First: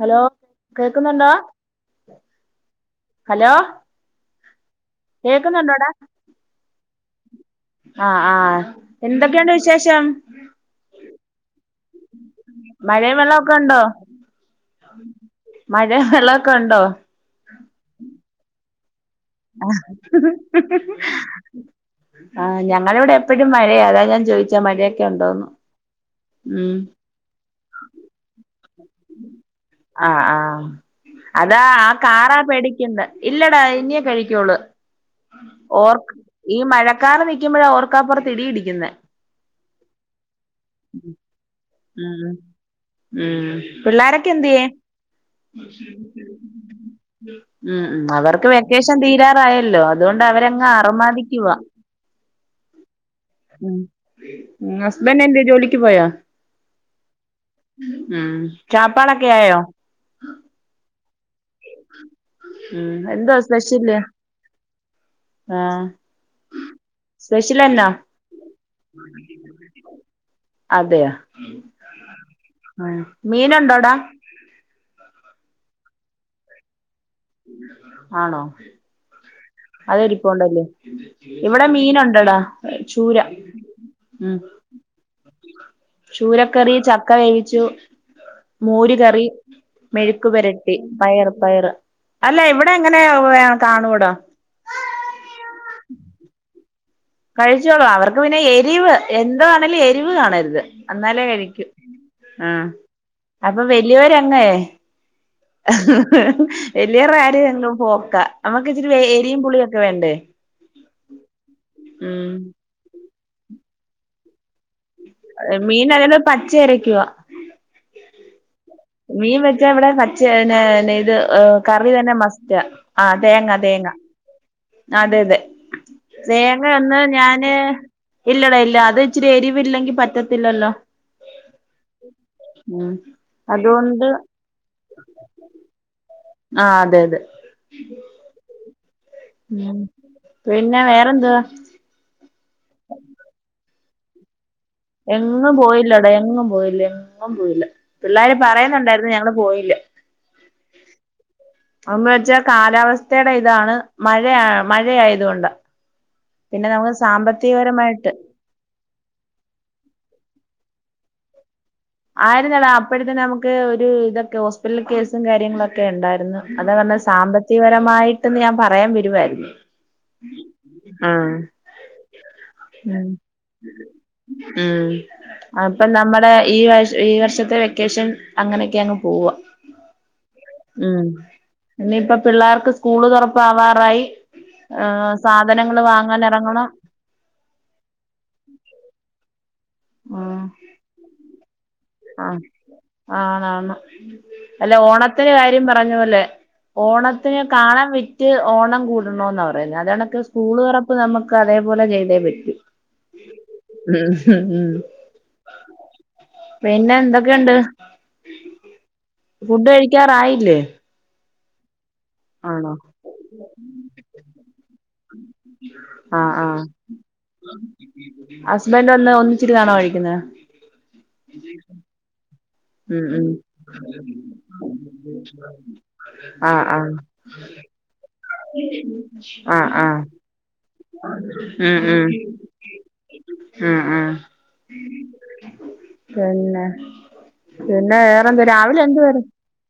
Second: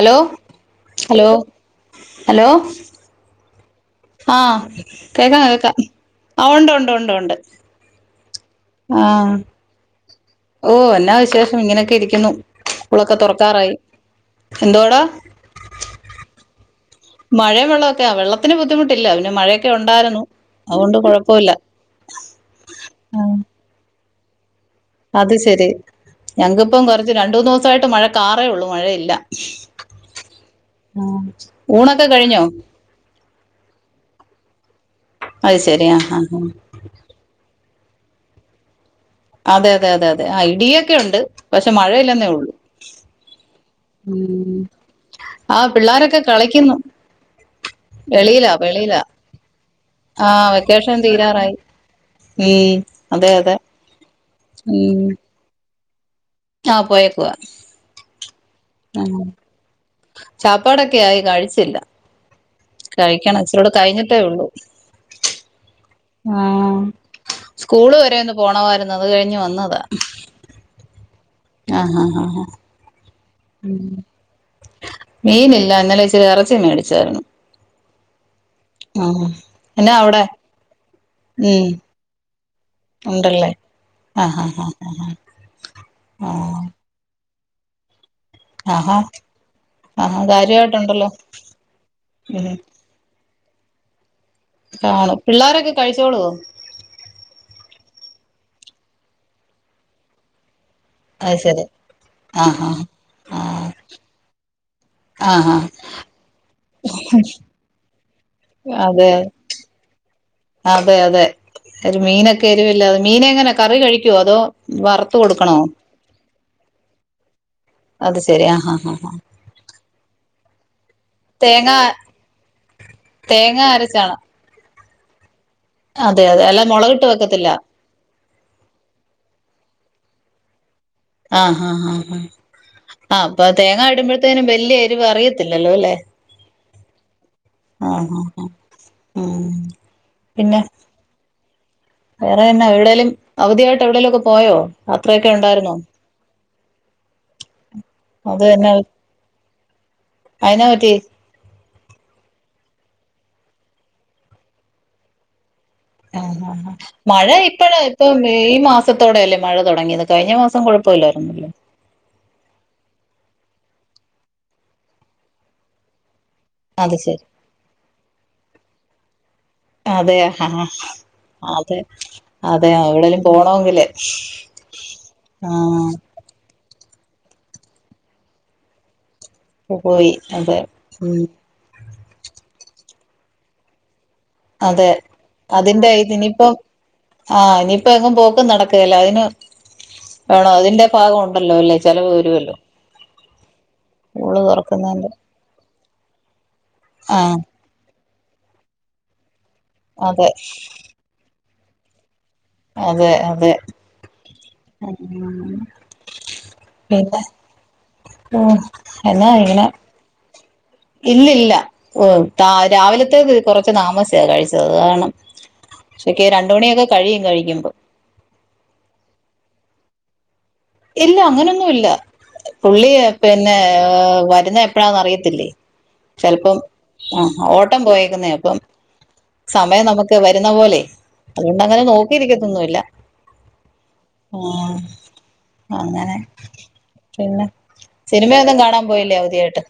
Hello hello കേക്കുന്നുണ്ടോ? Hello hello ആഹ് കേക്കാം കേക്കാം കേക്കുന്നുണ്ടോടാ ആഹ് ഉണ്ട് ഉണ്ട് ഉണ്ട് ഉണ്ട്. ആഹ് ആഹ് എന്തൊക്കെയുണ്ട് വിശേഷം? ഓഹ് എന്നാ വിശേഷം ഇങ്ങനെയൊക്കെ ഇരിക്കുന്നു സ്കൂളൊക്കെ മഴയും വെള്ളമൊക്കെ തുറക്കാറായി എന്തുവാടാ? മഴ വെള്ളമൊക്കെ ഉണ്ടോ? മഴയും വെള്ളമൊക്കെ വെള്ളത്തിന് ബുദ്ധിമുട്ടില്ല പിന്നെ മഴയൊക്കെ ഉണ്ടായിരുന്നു അതുകൊണ്ട് കുഴപ്പമില്ല. ആഹ് ഞങ്ങളിവിടെ ആഹ് എപ്പോഴും മഴയ അതാ ഞാൻ ചോദിച്ചേ മഴയൊ അത് ശെരി ഞങ്ങക്കിപ്പം കൊറച്ച് രണ്ടൂന്ന് ദിവസമായിട്ട് മഴ കാറേള്ളു മഴയില്ല. ആഹ് ആഹ് ആഹ് അതാ ആ ഊണൊക്കെ കാറാ കഴിഞ്ഞോ? പേടിക്കുന്നെ ഇല്ലടാ ഇനിയേ കഴിക്കൊള്ളു അത് ശരി ആഹ് ഓർക്ക് ആഹ് ഈ മഴ ക്കാറ് നിക്കുമ്പഴാ ഓർക്കാപ്പുറത്ത് ഇടിയിടിക്കുന്നേ. അതെ അതെ അതെ അതെ ആഹ് ഇടിയൊക്കെ ഉണ്ട് പക്ഷേ ഉം ഉം ഉം പിള്ളോരൊക്കെ എന്തിയെ ആ പിള്ളോരൊക്കെ കളിക്കുന്നു ഉം ഉം അവർക്ക് വെളിയിലാ വെക്കേഷൻ വെളിയിലാ തീരാറായല്ലോ അതുകൊണ്ട് ആ അവരങ്ങ് വെക്കേഷൻ തീരാറായി ആർമാധിക്കുവാ ഉം അതെ അതെ ഉം ഹസ്ബൻഡ് എന്തിയെ ജോലിക്ക് പോയാ ആഹ് പോയെക്കുവാ ഉം ശാപ്പാട് ഒക്കെ ആയോ? ശാപ്പാടൊക്കെ ആയി കഴിച്ചില്ല ഉം എന്തുവാ കഴിക്കണം ഇച്ചിരുടെ സ്പെഷ്യല് കഴിഞ്ഞിട്ടേ ഉള്ളൂ ആഹ് ആഹ് സ്പെഷ്യലെന്നാ സ്കൂള് വരെ ഒന്ന് പോണവാരുന്നു അത് കഴിഞ്ഞ് വന്നതാ അതെയ ആഹ് ആഹ് ആഹ് ആഹ് മീൻ ഒണ്ടോടാ മീനില്ല ഇന്നലെ ഇച്ചിരി എറച്ചി മേടിച്ചാരുന്നു ആണോ? ആഹ അതിരിപ്പോണ്ടല്ലേ ഇവിടെ മീനുണ്ടെടാ ചൂര. ഉണ്ടല്ലേ ഉം ആഹ് ഹ ഹ ഹ ഹ ചൂരക്കറി ചക്ക വേവിച്ചു. മോര് ആഹാ കറി, ആഹാ മെഴുക്കുപെരട്ടി, കാര്യമായിട്ടുണ്ടല്ലോ പയറ് പയറ്. അല്ല ഉം ഇവിടെ അങ്ങനെ കാണുട. കാണും പിള്ളാരൊക്കെ കഴിച്ചോളൂവൊ? കഴിച്ചോളൂ അവർക്ക് പിന്നെ എരിവ് എന്തവാണേലും എരിവ് കാണരുത്. അന്നാലേ അത് കഴിക്കൂ ശരി ആഹ് ഉം അപ്പൊ ആഹ് വലിയൊരാങ്ങെ ആഹ് ആഹ് ആഹ് വലിയവർടെ കാര്യഅങ്ങ് പോക്ക നമ്മുക്ക് ഇച്ചിരി അതെ എരിയും പുളിയു ഒക്കെ വേണ്ടേ? അതെ അതെ ഒരു ഉം മീനൊക്കെ എരിവിലാതെ മീന് എങ്ങനെ കറി കഴിക്കുവോ അതോ? വറുത്ത് കൊടുക്കണോ ഏഹ് മീൻ അല്ലെല് പച്ചയരയ്കുവാ. അത് ശരി ആഹ മീൻ വെച്ചാ ഇവിടെ പച്ച എന്നാ പിന്നെ ഇത്. ഏഹ് തേങ്ങ കറി തന്നെ മസ്റ്റ് ആഹ് തേങ്ങ തേങ്ങ അതെ അതെ. അതെ അതെ അല്ല തേങ്ങ ഒന്ന് മുളകിട്ട് വെക്കത്തില്ല ഞാന് ഇലെടാ ഇല്ല അത് ഇച്ചിരി എരിവില്ലെങ്കി പറ്റത്തില്ലല്ലോ? ആഹ് ഹ ഹ ഹ് ഉം ആഹ് അപ്പൊ തേങ്ങ അതുകൊണ്ട് ഇടുമ്പോഴേത്തേനും വലിയ എരിവ് അറിയത്തില്ലല്ലോ അല്ലേ? ആ അതെ അതെ ആഹ് ആഹ് ആഹ് ഉം പിന്നെ വേറെന്തുവാ? വേറെ എന്ന? എവിടെലും അവധിയായിട്ട് എവിടെലും ഒക്കെ പോയോ? യാത്രയൊക്കെ എങ്ങും ഉണ്ടായിരുന്നോ പോയില്ലെടാ എങ്ങും പോയില്ല. എങ്ങും പോയില്ല പിള്ളാര് അത് എന്നാ പറയുന്നുണ്ടായിരുന്നു ഞങ്ങള് പോയില്ല. അയിനാ പറ്റി ഒന്ന് വെച്ചാ കാലാവസ്ഥടെ ഇതാണ് മഴയാ മഴയായതു കൊണ്ട. ആഹ് ആഹ് ആഹ് മഴ ഇപ്പഴ എപ്പോം ഈ മാസത്തോടെയല്ലേ മഴ തുടങ്ങിയത് കഴിഞ്ഞ മാസം കുഴപ്പഇല്ലാരുന്നല്ലോ? ആരുന്നെടാ അപ്പോഴത്തെന് നമുക്ക് ഒരു ഇതൊക്കെ ഹോസ്പിറ്റ്ല് കേസും കാര്യങ്ങളുഒക്കെ ഒണ്ടാരുന്നു. അതാ അത് പറഞ്ഞേ ശരി സാമ്പത്തികപരമായിട്ടും ഞാൻ പറയാൻ വരുവാരുന്നു. അതെയ ആഹ അതെ അതെ എവിടെലും പോണോങ്കില്. ഉം അതിപ്പം നമ്മള്. ഈ വ ഈ വർഷത്തെ വെക്കേഷൻ അങ്ങനെഒക്കെ അങ് പോവ. [unintelligible] പോയി അതെ ഉം ഇനിപ്പോ പിള്ളേർക്ക് സ്കൂള് തൊറപ്പാവാറായി. അതെ ഏഹ് സാധനങ്ങള് അതിന്റെ വാങ്ങാൻ ഇതിനിപ്പം ഏറങ്ങണം. ആഹ് ഇനിപ്പോ എങ്ങും പോക്കും നടക്കേല്ല അതിന് ഉം വേണോ അതിന്റെ ഭാഗം ഒണ്ടല്ലോലേ ആഹ് ആണാണ് സ്കൂള് അല്ല തുറക്കുന്നതിന്റെ ഓണത്തിന് കാര്യം പറഞ്ഞ പോലെ ആഹ് ഓണത്തിന് കാണം വിറ്റ് ഓണം കൂടണോന്ന പറയുന്നത് അത് കണക്ക് അതെ സ്കൂള് തൊറ പ്പ് നമക്ക് അതേപോലെ ചെയ്തേ പറ്റു. അതെ അതെ ആഹ് പിന്നെ ഉം എന്നാ ഇങ്ങനെ ക്കാറായില്ലേ? ഇല്ലില്ല ഓഹ് താ രാവിലത്തേത് കൊറച്ച് താമസിച്ച കഴിച്ചത് അത് കാരണം. ഉച്ചെക്ക് ആഹ് രണ്ട് ആഹ് മണിയൊക്കെ കഴിയും കഴിക്കുമ്പം ഹസ്ബൻഡ് വന്ന് ഒന്നിച്ചിരുന്നാണോ കഴിക്കുന്നെ? ഇല്ല അങ്ങനൊന്നുവില്ല പുള്ളി ഉം ഉം പിന്നെ വരുന്നെ എപ്പഴാന്നറിയത്തില്ലേ ചെൽപ്പം ആഹ് ആഹ് ആ ഓട്ടം പോയക്കുന്നേ അപ്പം ആഹ് സമയം ആഹ് നമുക്ക് വരുന്ന പോലെ ഉം അതുകൊണ്ടങ്ങനെ ഉം നോക്കിരിക്കത്തൊന്നുവില്ല ആഹ് ആഹ് ആഹ് അങ്ങനെ പിന്നെ പിന്നെ പിന്നെ വേറെന്ത് സിനിമയൊന്നും രാവിലെ കാണാൻ പോയില്ലേ എന്തുവായിര് അവധിയായിട്ട്.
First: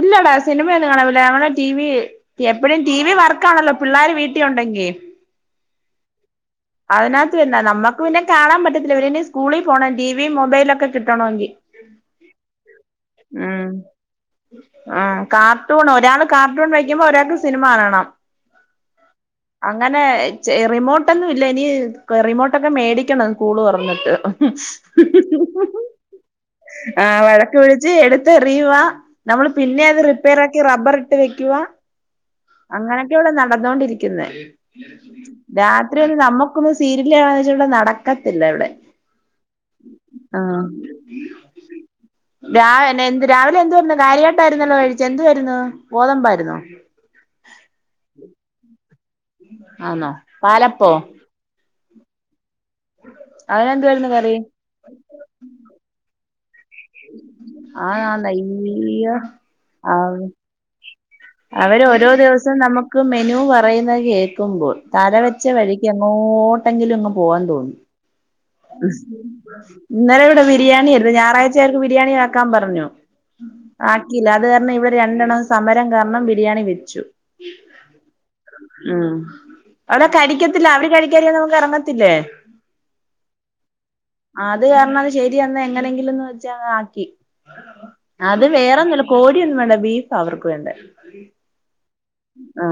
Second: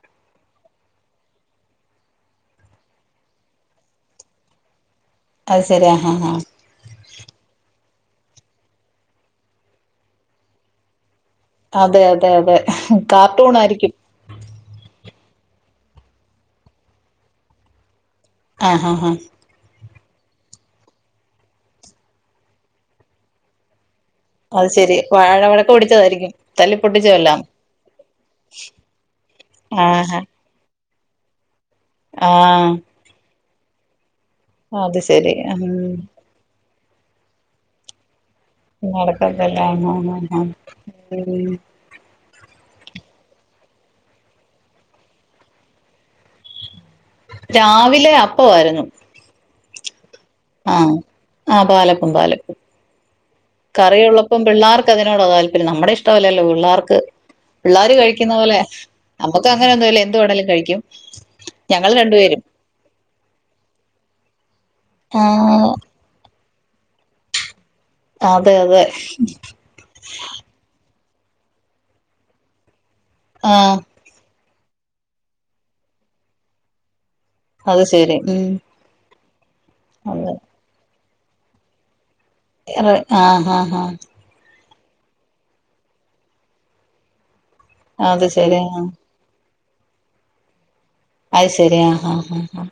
ഇല്ലടാ സിനിമയൊന്നും കാണാൻ പോയില്ല ഞങ്ങളെ ടി വി എപ്പഴും ടി വി വർക്കാണല്ലോ പിള്ളര് വീട്ടി ഒണ്ടെങ്കി അത് സേരി ആഹ് ആഹ് അതിനത്ത് തന്ന നമുക്ക് പിന്നെ കാണാൻ പറ്റത്തില്ല ഇവരിന്നി സ്കൂളി പോകണം ടി വിയും മൊബൈലോക്കെ കിട്ടണോങ്കി അതെ അതെ അതെ കാർട്ടൂൺ ഉം ആരിക്കും ആഹ് കാർട്ടൂൺ ഒരാള് കാർട്ടൂൺ വെക്കുമ്പോ ഒരാക്ക് സിനിമ കാണണം ആഹ് ആഹ് ആഹ് അങ്ങനെ റിമോട്ടൊന്നും ഇല്ല ഇനി റിമോട്ടൊക്കെ മേടിക്കണം സ്കൂള് തൊറന്നിട്ട് അത് ശെരി വാഴ വഴക്ക് പിടിച്ചതാരിക്കും ആഹ് വഴക്ക്പിടിച്ച് എടുത്ത്റിയുവാ നമ്മള് പിന്നെ അത് ആഹ റിപ്പേറാക്കി റബ്ബറി ട്ട് വെക്കുവാ ആഹ് അങ്ങനൊക്കാ ഇവടെ നടന്നോണ്ടിരിക്കുന്നെ അത് ശരി ഉം രാത്രി ഒന്ന് നമ്മക്കൊന്ന് സീരില്ക്കാണന്ന് വെച്ച നടക്കത്തില്ല ഇവടെ നടക്കത്തല്ല ആഹ് ആഹ് ഉം രാ എന്ത് രാവിലെ എന്ത് വരുന്നു കാര്യട്ടായിരുന്നല്ലോ കഴിച്ചെ എന്ത് വരുന്നു ഗോതമ്പാരുന്നോ? രാവിലെ അപ്പാവാരുന്നു ആന്നോ പാലപ്പോ ആഹ് ആഹ് പാലപ്പം പാലപ്പം അതിനെന്തുവാരുന്നു കറി കറിയൊള്ളപ്പം പിള്ളാർ ക്കതിനോടാ താല്പര്യം നമ്മുടെ ഇഷ്ടവല്ലല്ലോ പിള്ളർക്ക് ആന്നാന്ന് പിള്ളാര്കഴിക്കുന്നപോലെ അയ്യോ നമ്മുക്ക് അങ്ങനെ ആ ഒന്നുവില്ല എന്ത് വേണെലും കഴിക്കും അവര് ഞങ്ങൾ ഓരോ രണ്ടുപേരും ദിവസം നമ ക്ക് മെനു പറയുന്നത് കേക്കുമ്പോ തല വെച്ച ആഹ് വഴിക്ക് എങ്ങോട്ടെങ്കിലും അങ്ങ് പോവാൻ തോന്നും അതെ അതെ ഇന്നലെ ഇവടെ ബിരിയാണി ആരുന്നു ഞായറാഴ്ചകർക്ക് ബിരിയാണി ആക്കാൻ പറഞ്ഞു ആഹ് ആക്കില്ല. അത് കാരണം ഇവടെ രണ്ടെണ്ണം സമരം കാരണം ബിരിയാണി വെച്ചു അത് ശെരി ഉം ഉം അവര് അതെ കഴിക്കത്തില്ല അവര് കഴിക്കാതിരിക്കാ നമുക്ക് എറങ്ങത്തില്ലേ ആഹ് ആഹ് ആഹ് അത് കാരണം അത് ശരിയന്ന് എങ്ങനെങ്കിലുംന്ന് വെച്ചാ ആക്കി അത് ശരി ആഹ് വേറെ നില കോടിയൊന്നും വേണ്ട ബീഫാ അവർക്കു വേണ്ടെ അത് ശരി ആഹ് ആഹ് ഹാ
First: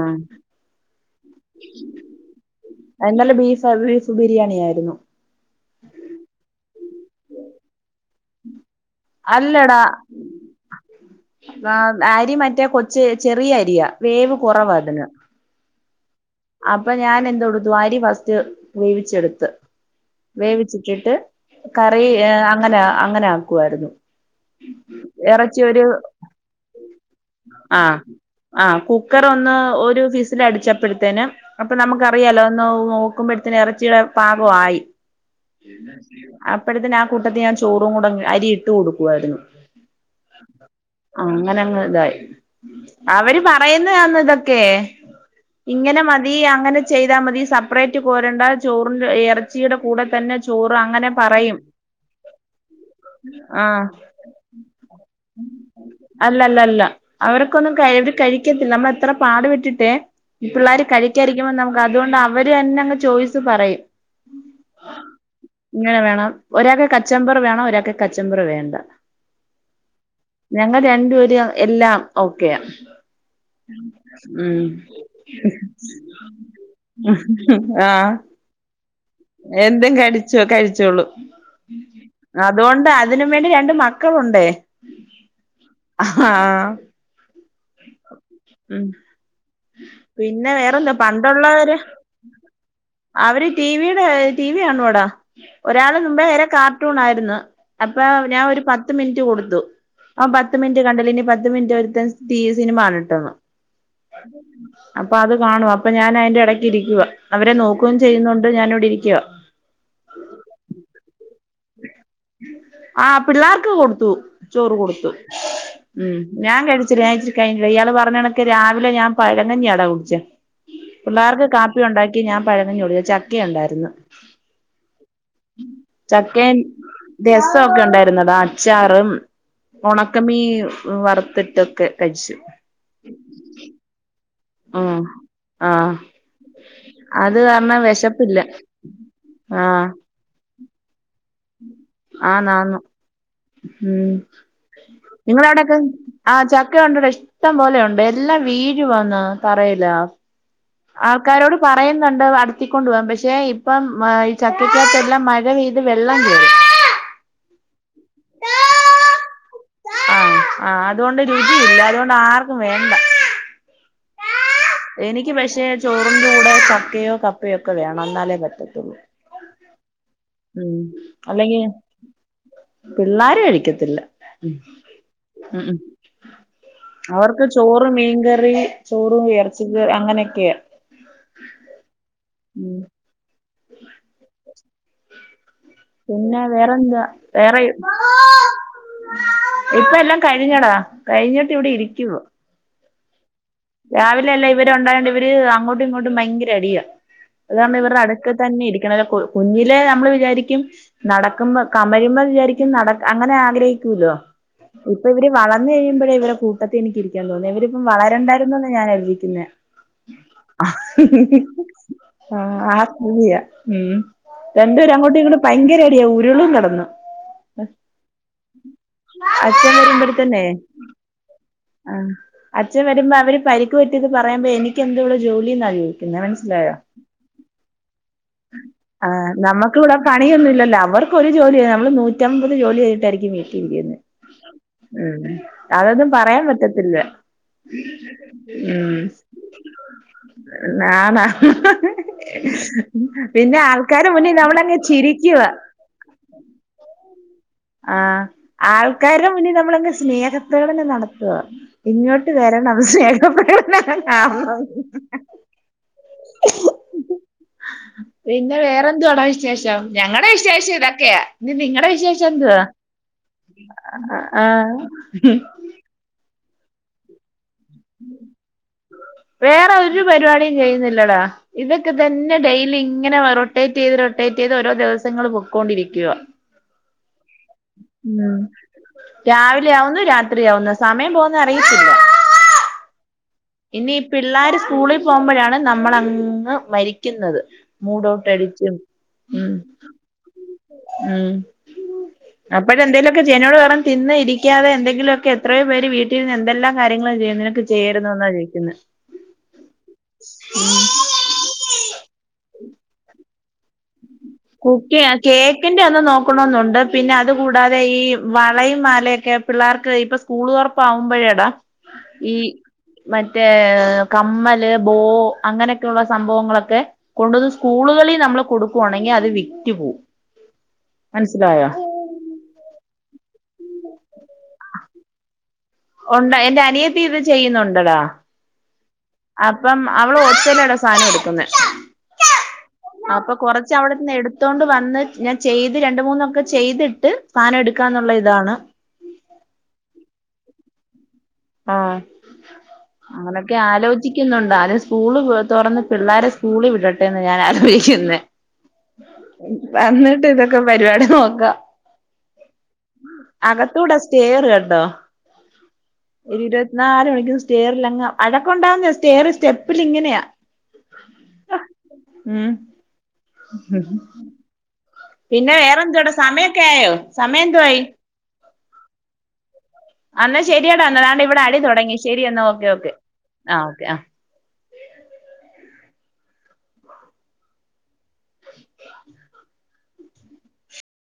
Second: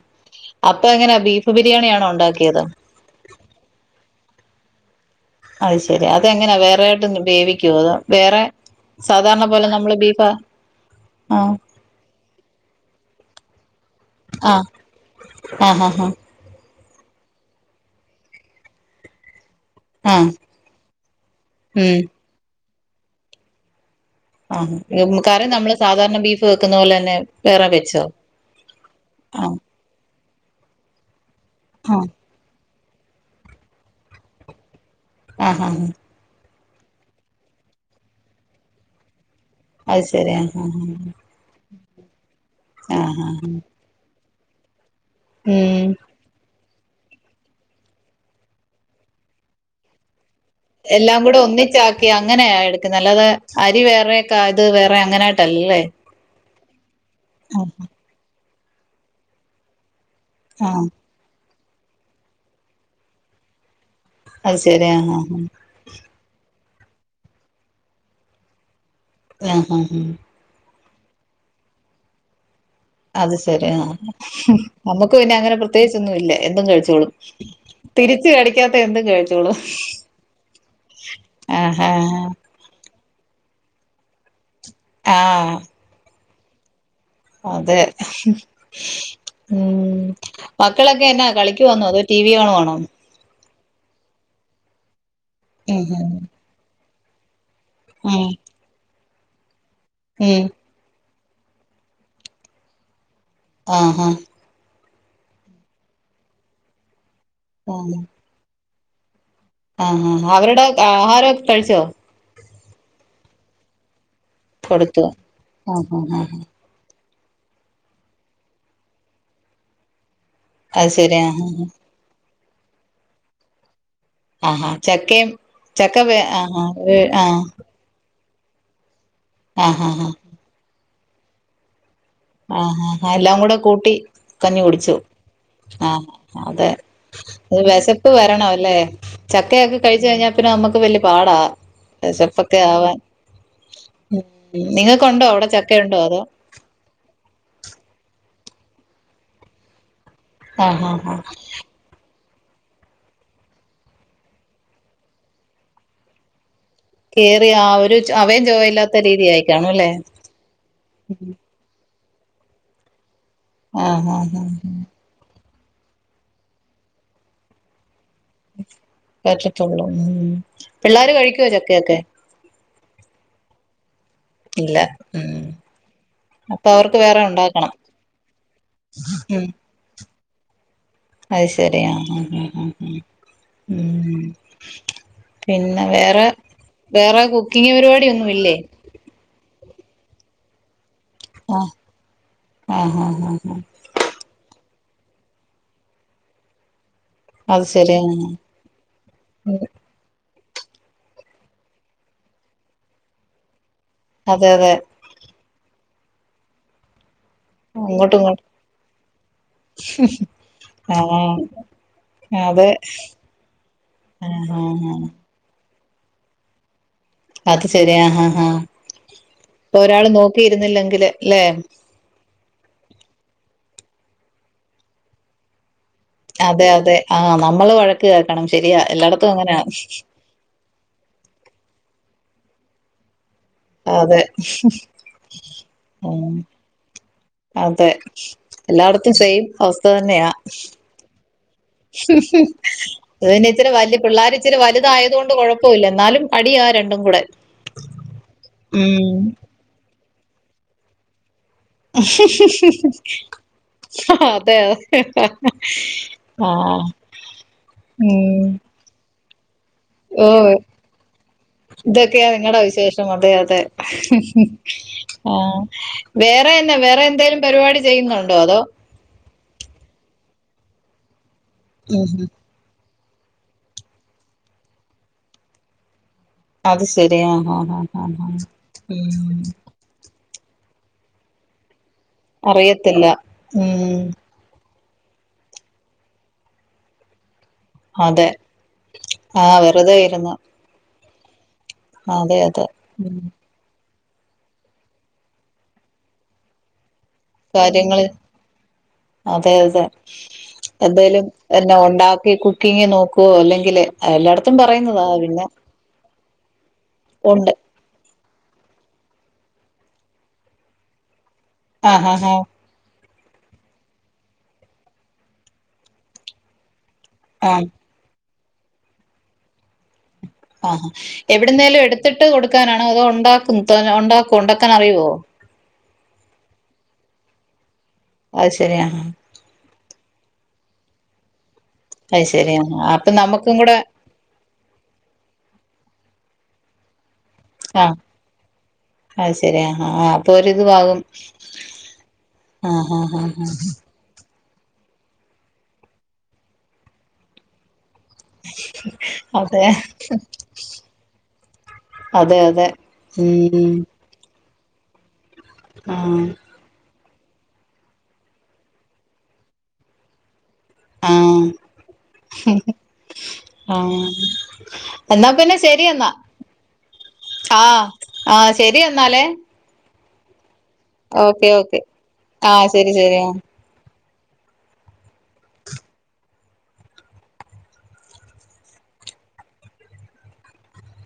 അപ്പൊ എങ്ങനാ ബീഫ് ബിരിയാണിയാണോ ഉണ്ടാക്കിയത് ആഹ് ഇന്നലെ ബീഫ് ബീഫ് ബിരിയാണി ആയിരുന്നു അത് ശരി അതെങ്ങനാ വേറെ ആയിട്ട് വേവിക്കോ അതോ വേറെ സാധാരണ പോലെ അല്ലടാ നമ്മള് ബീഫാ ആ ആഹ് അരി മറ്റേ കൊച്ച് ചെറിയ അരിയാ വേവ് ആഹ് കുറവാ അതിന് ആഹ് ആഹ് ആഹ് അപ്പൊ ഞാൻ എന്തോ ഉടുത്തു അരി ഫസ്റ്റ് വേവിച്ചെടുത്ത് ആഹ് വേവിച്ചിട്ടിട്ട് ഉം കറി അങ്ങനെ അങ്ങനെ ആക്കുവാരുന്നു ആഹ് കറി നമ്മള് സാധാരണ ബീഫ് വെക്കുന്ന പോലെ തന്നെ വേറെ വെച്ചോ ആ കുക്കർ ഒന്ന് ആഹ് ഒരു വിസി അടിച്ചപ്പഴത്തേന് അപ്പൊ ആഹ് നമുക്കറിയാലോ ഒന്ന് നോക്കുമ്പഴത്തേന് എറച്ചിയുടെ പാകം ആയി ആഹ് ആഹ് ആഹ് അപ്പഴത്തിന് ആ കൂട്ടത്തി ഞാൻ ചോറും കൂടങ്ങ് അരി ഇട്ടു കൊടുക്കുവായിരുന്നു അത് ശെരി ആഹ് ആഹ് അങ്ങനങ്ങ് ഇതായി ആഹ് അവര് ആഹ് പറയുന്നതാന്ന് ഇതൊക്കെ ഉം ഇങ്ങനെ മതി അങ്ങനെ ചെയ്താ മതി സപ്പറേറ്റ് കോരെണ്ട ചോറിന്റെ എറച്ചിയുടെ കൂടെ തന്നെ ചോറ് അങ്ങനെ എല്ലാംകൂടെ പറയും ഒന്നിച്ച അങ്ങനെയാ എടുക്കുന്നെ അല്ലാതെ ആഹ് അരി വേറെ ക്ക ഇത് വേറെ അങ്ങനെയായിട്ടല്ലല്ലേ അല്ല അല്ല അല്ല അവരൊക്കൊന്നും അവര് കഴിക്കത്തില്ല നമ്മളത്ര പാടുപെട്ടിട്ടേ ഈ പിള്ളാര് ആഹ് കഴിക്കാരിക്കുമ്പോ നമുക്ക് അതുകൊണ്ട് അവര് തന്നെ അങ്ങ് ചോയ്സ്പറയും അത് ശരി ആഹ് ആഹ് ആഹ് ഇങ്ങനെ വേണം ഒരാക്ക് കച്ചമ്പറ് വേണം ഒരാക്ക് കച്ചമ്പറ് വേണ്ട ആഹ് ആഹ് ആഹ് ഞങ്ങ രണ്ട്പേരും എല്ലാം ഓക്കെയാ. അത് ശെരി ആഹ് ഉം നമുക്ക് പിന്നെങ്ങനെ പ്രത്യേകിച്ചൊന്നും ഇല്ല എന്തും കഴിച്ചോളും ആഹ് തിരിച്ച് കടി ക്കാത്ത എന്തും കഴ് എന്തും കടിച്ചോ കഴിച്ചോളും ആഹാ അതോണ്ട് അതിനും വേണ്ടി രണ്ട് മക്കളൊണ്ടേ ആഹ് ആഹ് അതെ ഉം ഉം പിന്നെ വേറെന്താ മക്കളൊക്കെ എന്നാ പണ്ടൊള്ളവര് കളിക്കുവാന്നോ അതോ ടി വി കാണുവാണോ അവര് ടിവിടെ ടി വി കാണുവാടാ ഉം ഒരാള് മുമ്പേ ഉം വരെ കാർട്ടൂണാര്ന്ന് അപ്പ ഉം ഞാൻ ഒരു പത്ത് മിനിറ്റ് കൊട്ത്തു ആ ഉം പത്ത് മിൻ റ്റ് കണ്ടില്ലേ ഇനി പത്ത് മിനിറ്റ് ഒര്ത്തൻ ടി സിനിമകാണട്ട്ന്ന് ആഹാ അപ്പ അത് കാണുവാ അപ്പ ഞാൻ അയിന്റെ എടക്ക് ഇരിക്കുവാ അവരെ നോക്കും ചെയ്യ്ന്നൊണ്ട് ഞാൻ ഇവ്ടിരിക്കുവാ ആഹ് ആഹ് അവര്ടെ ആഹാരൊക്കെ കഴിച്ചോ ആഹ് പിള്ളാർക്ക് കൊട്ത്തു ചോറ് കൊടുത്തു ആഹ് ഉം ആഹ് ആഹ് ഞാൻ കഴിച്ചില്ല ഞാൻ ഇച്ചിരി കഴിഞ്ഞില്ല ഇയാള് പറഞ്ഞണക്ക് രാവിലെ ഞാൻ പഴംകഞ്ഞിയാട കുടിച്ചെ അത് ശരി ആഹ് പിള്ളാർക്ക് കാപ്പിയൊണ്ടാ ക്കി ഞാൻ പഴംകഞ്ഞികുടിച്ചു ചക്കേം ഒണ്ടാര്ന്ന് ആഹാ ചക്കേം ക്കേം രസംഒക്കെ ഒണ്ടായിര്ന്നെടാ അച്ചാറും ആഹ് ആഹ് ഒണക്കമീ മ്മള് വറ്ത്ത്ട്ടൊക്കെ കഴിച്ചു. ആഹ് ആഹ് ആഹ് എല്ലാം കൂടെകൂട്ടി കഞ്ഞികുടിച്ചു. ഉം ആഹ് അതെ അത് കാരണം വെശപ്പ് വിശപ്പില്ല വരണം അല്ലേ ചക്കയൊക്കെ ആഹ് കഴിച്ച്കഴിഞ്ഞാ പിന്നെനമ്മക്ക് വല്യപാടാ വെശപ്പൊക്കെ ആന്നാന്ന് ആവാൻ. ഉം നിങ്ങൾക്കുണ്ടോ അവിടെ നിങ്ങളവിടെക്കെ ചക്കയുണ്ടോ അതോ ആഹ് ചക്ക ഒണ്ടടാ ഇഷ് ഇഷ്ട്ടം പോലെയൊണ്ട്. എല്ലാം വീഴ് വാന്ന് തറേല്. ആഹ് ആഹ് ആഹ് ആൾക്കാരോട് പറയ്ന്നൊണ്ട് അട് ത്തിക്കൊണ്ടോവാൻ പക്ഷെ ഇപ്പം ഈ ചക്കക്ക്യാത്തെല്ലാം മഴ പെയ്ത് വെള്ളം കേറി കേറിയാ ഒര് അവേം ചോവേംഇല്ലാത്തരീതിയായി കാണുവല്ലേ? ഞ്ഞിയില്ല അത്കൊണ്ട് ആർക്കും വേണ്ട. ആഹ് ആഹ് ആഹ് എനിക്ക് പക്ഷേ ചോറിന്റെ കൂടെ ചക്കയോ കപ്പയോ ഒക്കെ വേണം എന്നാലേ പറ്റത്തൊള്ളൂ. പറ്റത്തൊള്ളൂ ഉം പിള്ളാര് കഴിക്കുവോ അല്ലെങ്കി ചക്കയൊക്കെ? പിള്ളാര് കഴിക്കത്തില്ല. ഉം ഇല്ല ഉം അപ്പൊ വേറെ അവർക്ക് ഉണ്ടാക്കണം ചോറ് മീകറി ചോറും എറച്ചിക അങ്ങനെയൊക്കെയാ. അയ് ശെരിയ ആഹ് ആഹ് ഉം ആഹ് ഉം പിന്നെ വേറെ പിന്നെ വേറെന്താ വേറെ കുക്കിങ്ങ് പര്പാടിയൊന്നുംയില്ലേ? ഇപ്പ എല്ലാം കഴിഞ്ഞടാ കഴിഞ്ഞിട്ട് ആഹ് ഇവ്ടെ ഇരിക്ക്‌വാ ആഹ് ആഹ് ആഹ് ആഹ് രാവിലെയെല്ലാം ഇവര് ഒണ്ടായൊണ്ട് ഇവര് അങ്ങോട്ടും ഇങ്ങോട്ടും ഭയങ്കര അടിയാ അത് കാരണം ശരി ഇവര്ടെ ആഹ് അട്ക്ക തന്നെ ഇരിക്കണം അല്ലെ കൊ കുഞ്ഞിലെ നമ്മള് വിചാരിക്കും നടക്ക്‌മ്പ കമര്മ്പ വിചാരിക്കും നട അങ്ങനെ ആഗ്രഹി റ്റുലോ അതെ അതെ ഇപ്പ ഇവര് വളർന്ന് കഴിയുമ്പോ ഇവരെ കൂട്ടത്തി എനിക്ക് ഇരിക്കാൻ തോന്നിയെ ഇവരിപ്പ വളരണ്ടാ ര്ന്നന്ന് ഞാൻആലോയിക്ക്‌ന്നെ ഉം ആഹ് അതെ ആഹ് [unintelligible] ഉം ആഹ് ആഹ് രണ്ടുപേരും അങ്ങോട്ടും ഇങ്ങോട്ടും ഭയങ്കര അടിയാ ഉര്ളും കേടന്ന്. അത് ശെരിയാ ആഹ് ഹഹ അച്ഛൻ ഇപ്പൊ ഒരാള് നോക്കിയിരുന്നില്ലെങ്കില് അല്ലെ ആഹ് അച്ഛൻ വരുമ്പോ അവര് പരിക്ക് പറ്റിയത് പറയുമ്പോ എനിക്ക് എന്താ ജോലിന്നച്ചോയിക്ക അതെ അതെ ആഹ് നമ്മള് വഴക്ക് കേക്കണം ശരിയാ ആ എല്ലായിടത്തും അങ്ങനെയാ നമുക്ക് ഇവിടെ പണിയൊന്നും ഇല്ലല്ലൊ അവർക്ക്‌ ഒരു ജോലി ചെയ്യ നമ്മള് നൂറ്റമ്പത് ജോലി ചെയ്തിട്ടായിരിക്കും വീ രിക്കുന്നെ അതെ ഉം ആതാത് ഉം പറയാൻ പറ്റത്തില്ല അതെ ഉം എല്ലായിടത്തും സെയിം അവസ്ഥ ആഹ് ആഹ് അപ്പൊ പിന്നെ ഇച്ചിരി വല്യ ആൾക്കാരുടെ പിള്ളേർ മുന്നിൽ ഇച്ചിരി നമ്മളങ്ങ് വലുതായതു കൊണ്ട് ചിരിക്കുക കൊഴപ്പ ഇല്ല എന്നാലും അടിയാ രണ്ടും കൂടെ ആഹ് ഉം ആൾക്കാരുടെ മുന്നേ നമ്മളങ്ങ് സ്നേഹത്തൊടെ നടക്ക കാണണം അതേയൊ ആഹ് ആഹ് പിന്നെ വേറെന്തുവാടാ വിശേഷം ഓ ഞങ്ങടെ വിശേഷം ഇതൊക്കെയ ഇനി നിങടെ വിശേഷം ഇതൊക്കെയാ നിങ്ങടെ എന്തുവാ വിശേഷം അതെ അതെ ആഹ് ആഹ് വേറെനാ വേറെ എന്തെലും പരിപാടി ചെയ്യുന്നുണ്ടോ അതോ വേറെ ഒരു പരിപാടിയും ചെയ്യുന്നില്ലടാ ഇതൊക്കെ ഉം ഉം തന്നെ ഡെയ്ലി ഇങ്ങനെ റൊട്ടേറ്റ് ചെയ്ത് റൊട്ടേറ്റ് ചെയ്ത് ഓരോ ദിവസങ്ങള് പൊക്കൊണ്ടിരിക്കുവാ അത് ശരി ആഹ് ആഹ് ആഹ് ആഹ് ആഹ് ഉം ഉം രാവിലെയാവുന്നു രാത്രിയാവുന്നു സമയം പോന്ന അറിയത്തില്ല അറിയത്തില്ല ഇനി ഉം പിള്ളാര് സ്കൂളി പോകുമ്പഴാണ് നമ്മളങ്ങ് മരിക്കുന്നത് മൂഡ് അതെ ഔട്ടടിച്ചും ഉം ആഹ് വെറുതെ ഇരുന്ന് ഉം അതെ അതെ അപ്പൊ ഉം തെന്തേലൊക്കെ ചേനോട് പറ തിന്ന് ഇരിക്കാതെ എന്തെങ്കിലൊക്കെ എത്രയോ പേര് വീട്ടിര്ന്ന് എന്തെല്ലാം കാര്യങ്ങളാ ചെയ്യ്ണെ [unintelligible] ണ്ട് അതെ അതെ എന്തേലും എന്ന ഒണ്ടാക്കി കുക്കിംഗ് നോക്കോ അല്ലെങ്കില് എല്ലായിടത്തും കുക്യെ പറയുന്നതാ ആ പിന്നെ കേക്കിന്റൊന്ന് നോക്കണോന്നുണ്ട് പിന്നെ അത് ഉണ്ട് കൂടാതെ പ്പ ഈ വളയും മാലയൊക്കെ പിള്ളേർക്ക് ഇപ്പ സ്കൂൾ തൊർപ്പാകുമ്പഴെടാ ആഹ് ആഹ് ഈ ആഹ് മറ്റേ കമ്മല് ബോ അങ്ങനെയൊക്കുള്ള സംഭവങ്ങളൊക്കെ കൊണ്ടുവന്ന് ആഹ് സ്കൂളുകളി നമ്മള് കൊടുക്കുവാണെങ്കി അത് വിറ്റ് പോം ആഹാ എവ്ടെന്നേലും എടുത്തിട്ട് കൊടുക്കാനാണോ അതോ ഒണ്ടാക്കും തന്നെ ഒണ്ടാക്കോ ഒണ്ടാക്കാനറിയോ ഒണ്ട് എന്റെ അനിയത്തി ഇത് ചെയ്യുന്നുണ്ടെടാ അത് ശെരി ആഹ് അപ്പം അവള് ഓൾസെയ്‌ലായിട്ട സാനെട്ക്കുന്നെ അത് ശരി ആഹാ അപ്പൊ നമ്മുക്കും കൂടെ കൊർച്ചവിട്ന്ന് എടു ത്തോണ്ട് വന്ന് ഞാൻ ചെയ്ത് രണ്ട് മൂന്നൊക്കെ ചെയ്തിട്ട് സാനം ആഹ് എടുക്കാന്നുള്ള ഇതാണ് അത് ശെരി ആഹ് ഹ അപ്പൊരിതും ആവും ആഹ് അങ്ങനെയൊക്കെ ആലോചി ചിക്കുന്നുണ്ട് ആദ്യം സ്കൂള് തൊറന്ന് പിള്ളാരെ സ്കൂളി വിടട്ടെ ന്ന ഞാനാലോചിക്കുന്നെ അതെ അന്ന്ട്ട് ഇതൊക്കെ പരിപാടി നോക്കാ അതെ അതെ ഉം ഉം അകത്തൂടെ സ്റ്റെയർ കണ്ടോ ആഹ് ഒരു ഇരുപത്തിനാല് മണിക്കുറും സ്റ്റേറിലങ് അഴക്കുണ്ടാവുന്ന സ്റ്റേർ സ്റ്റെപ്പിലിങ്ങനെയാ ഉം ആഹ് ആഹ് എന്നാ പിന്നെ ശരി എന്നാ വേറെന്തുവാടാ സമയൊക്കെ ആയോ സമയെന്തുവായി ആഹ് ആഹ് ശെരി എന്നാലെ അന്നാ ശെരിയെടാ അന്നണ്ട് ഇവടെ അടി ഓക്കെ തൊടങ്ങി ശെരി എന്നാ ഓക്കെ ആഹ് ഓക്കെ ശരി ശരി ആഹ് ഓക്കെ ആഹ്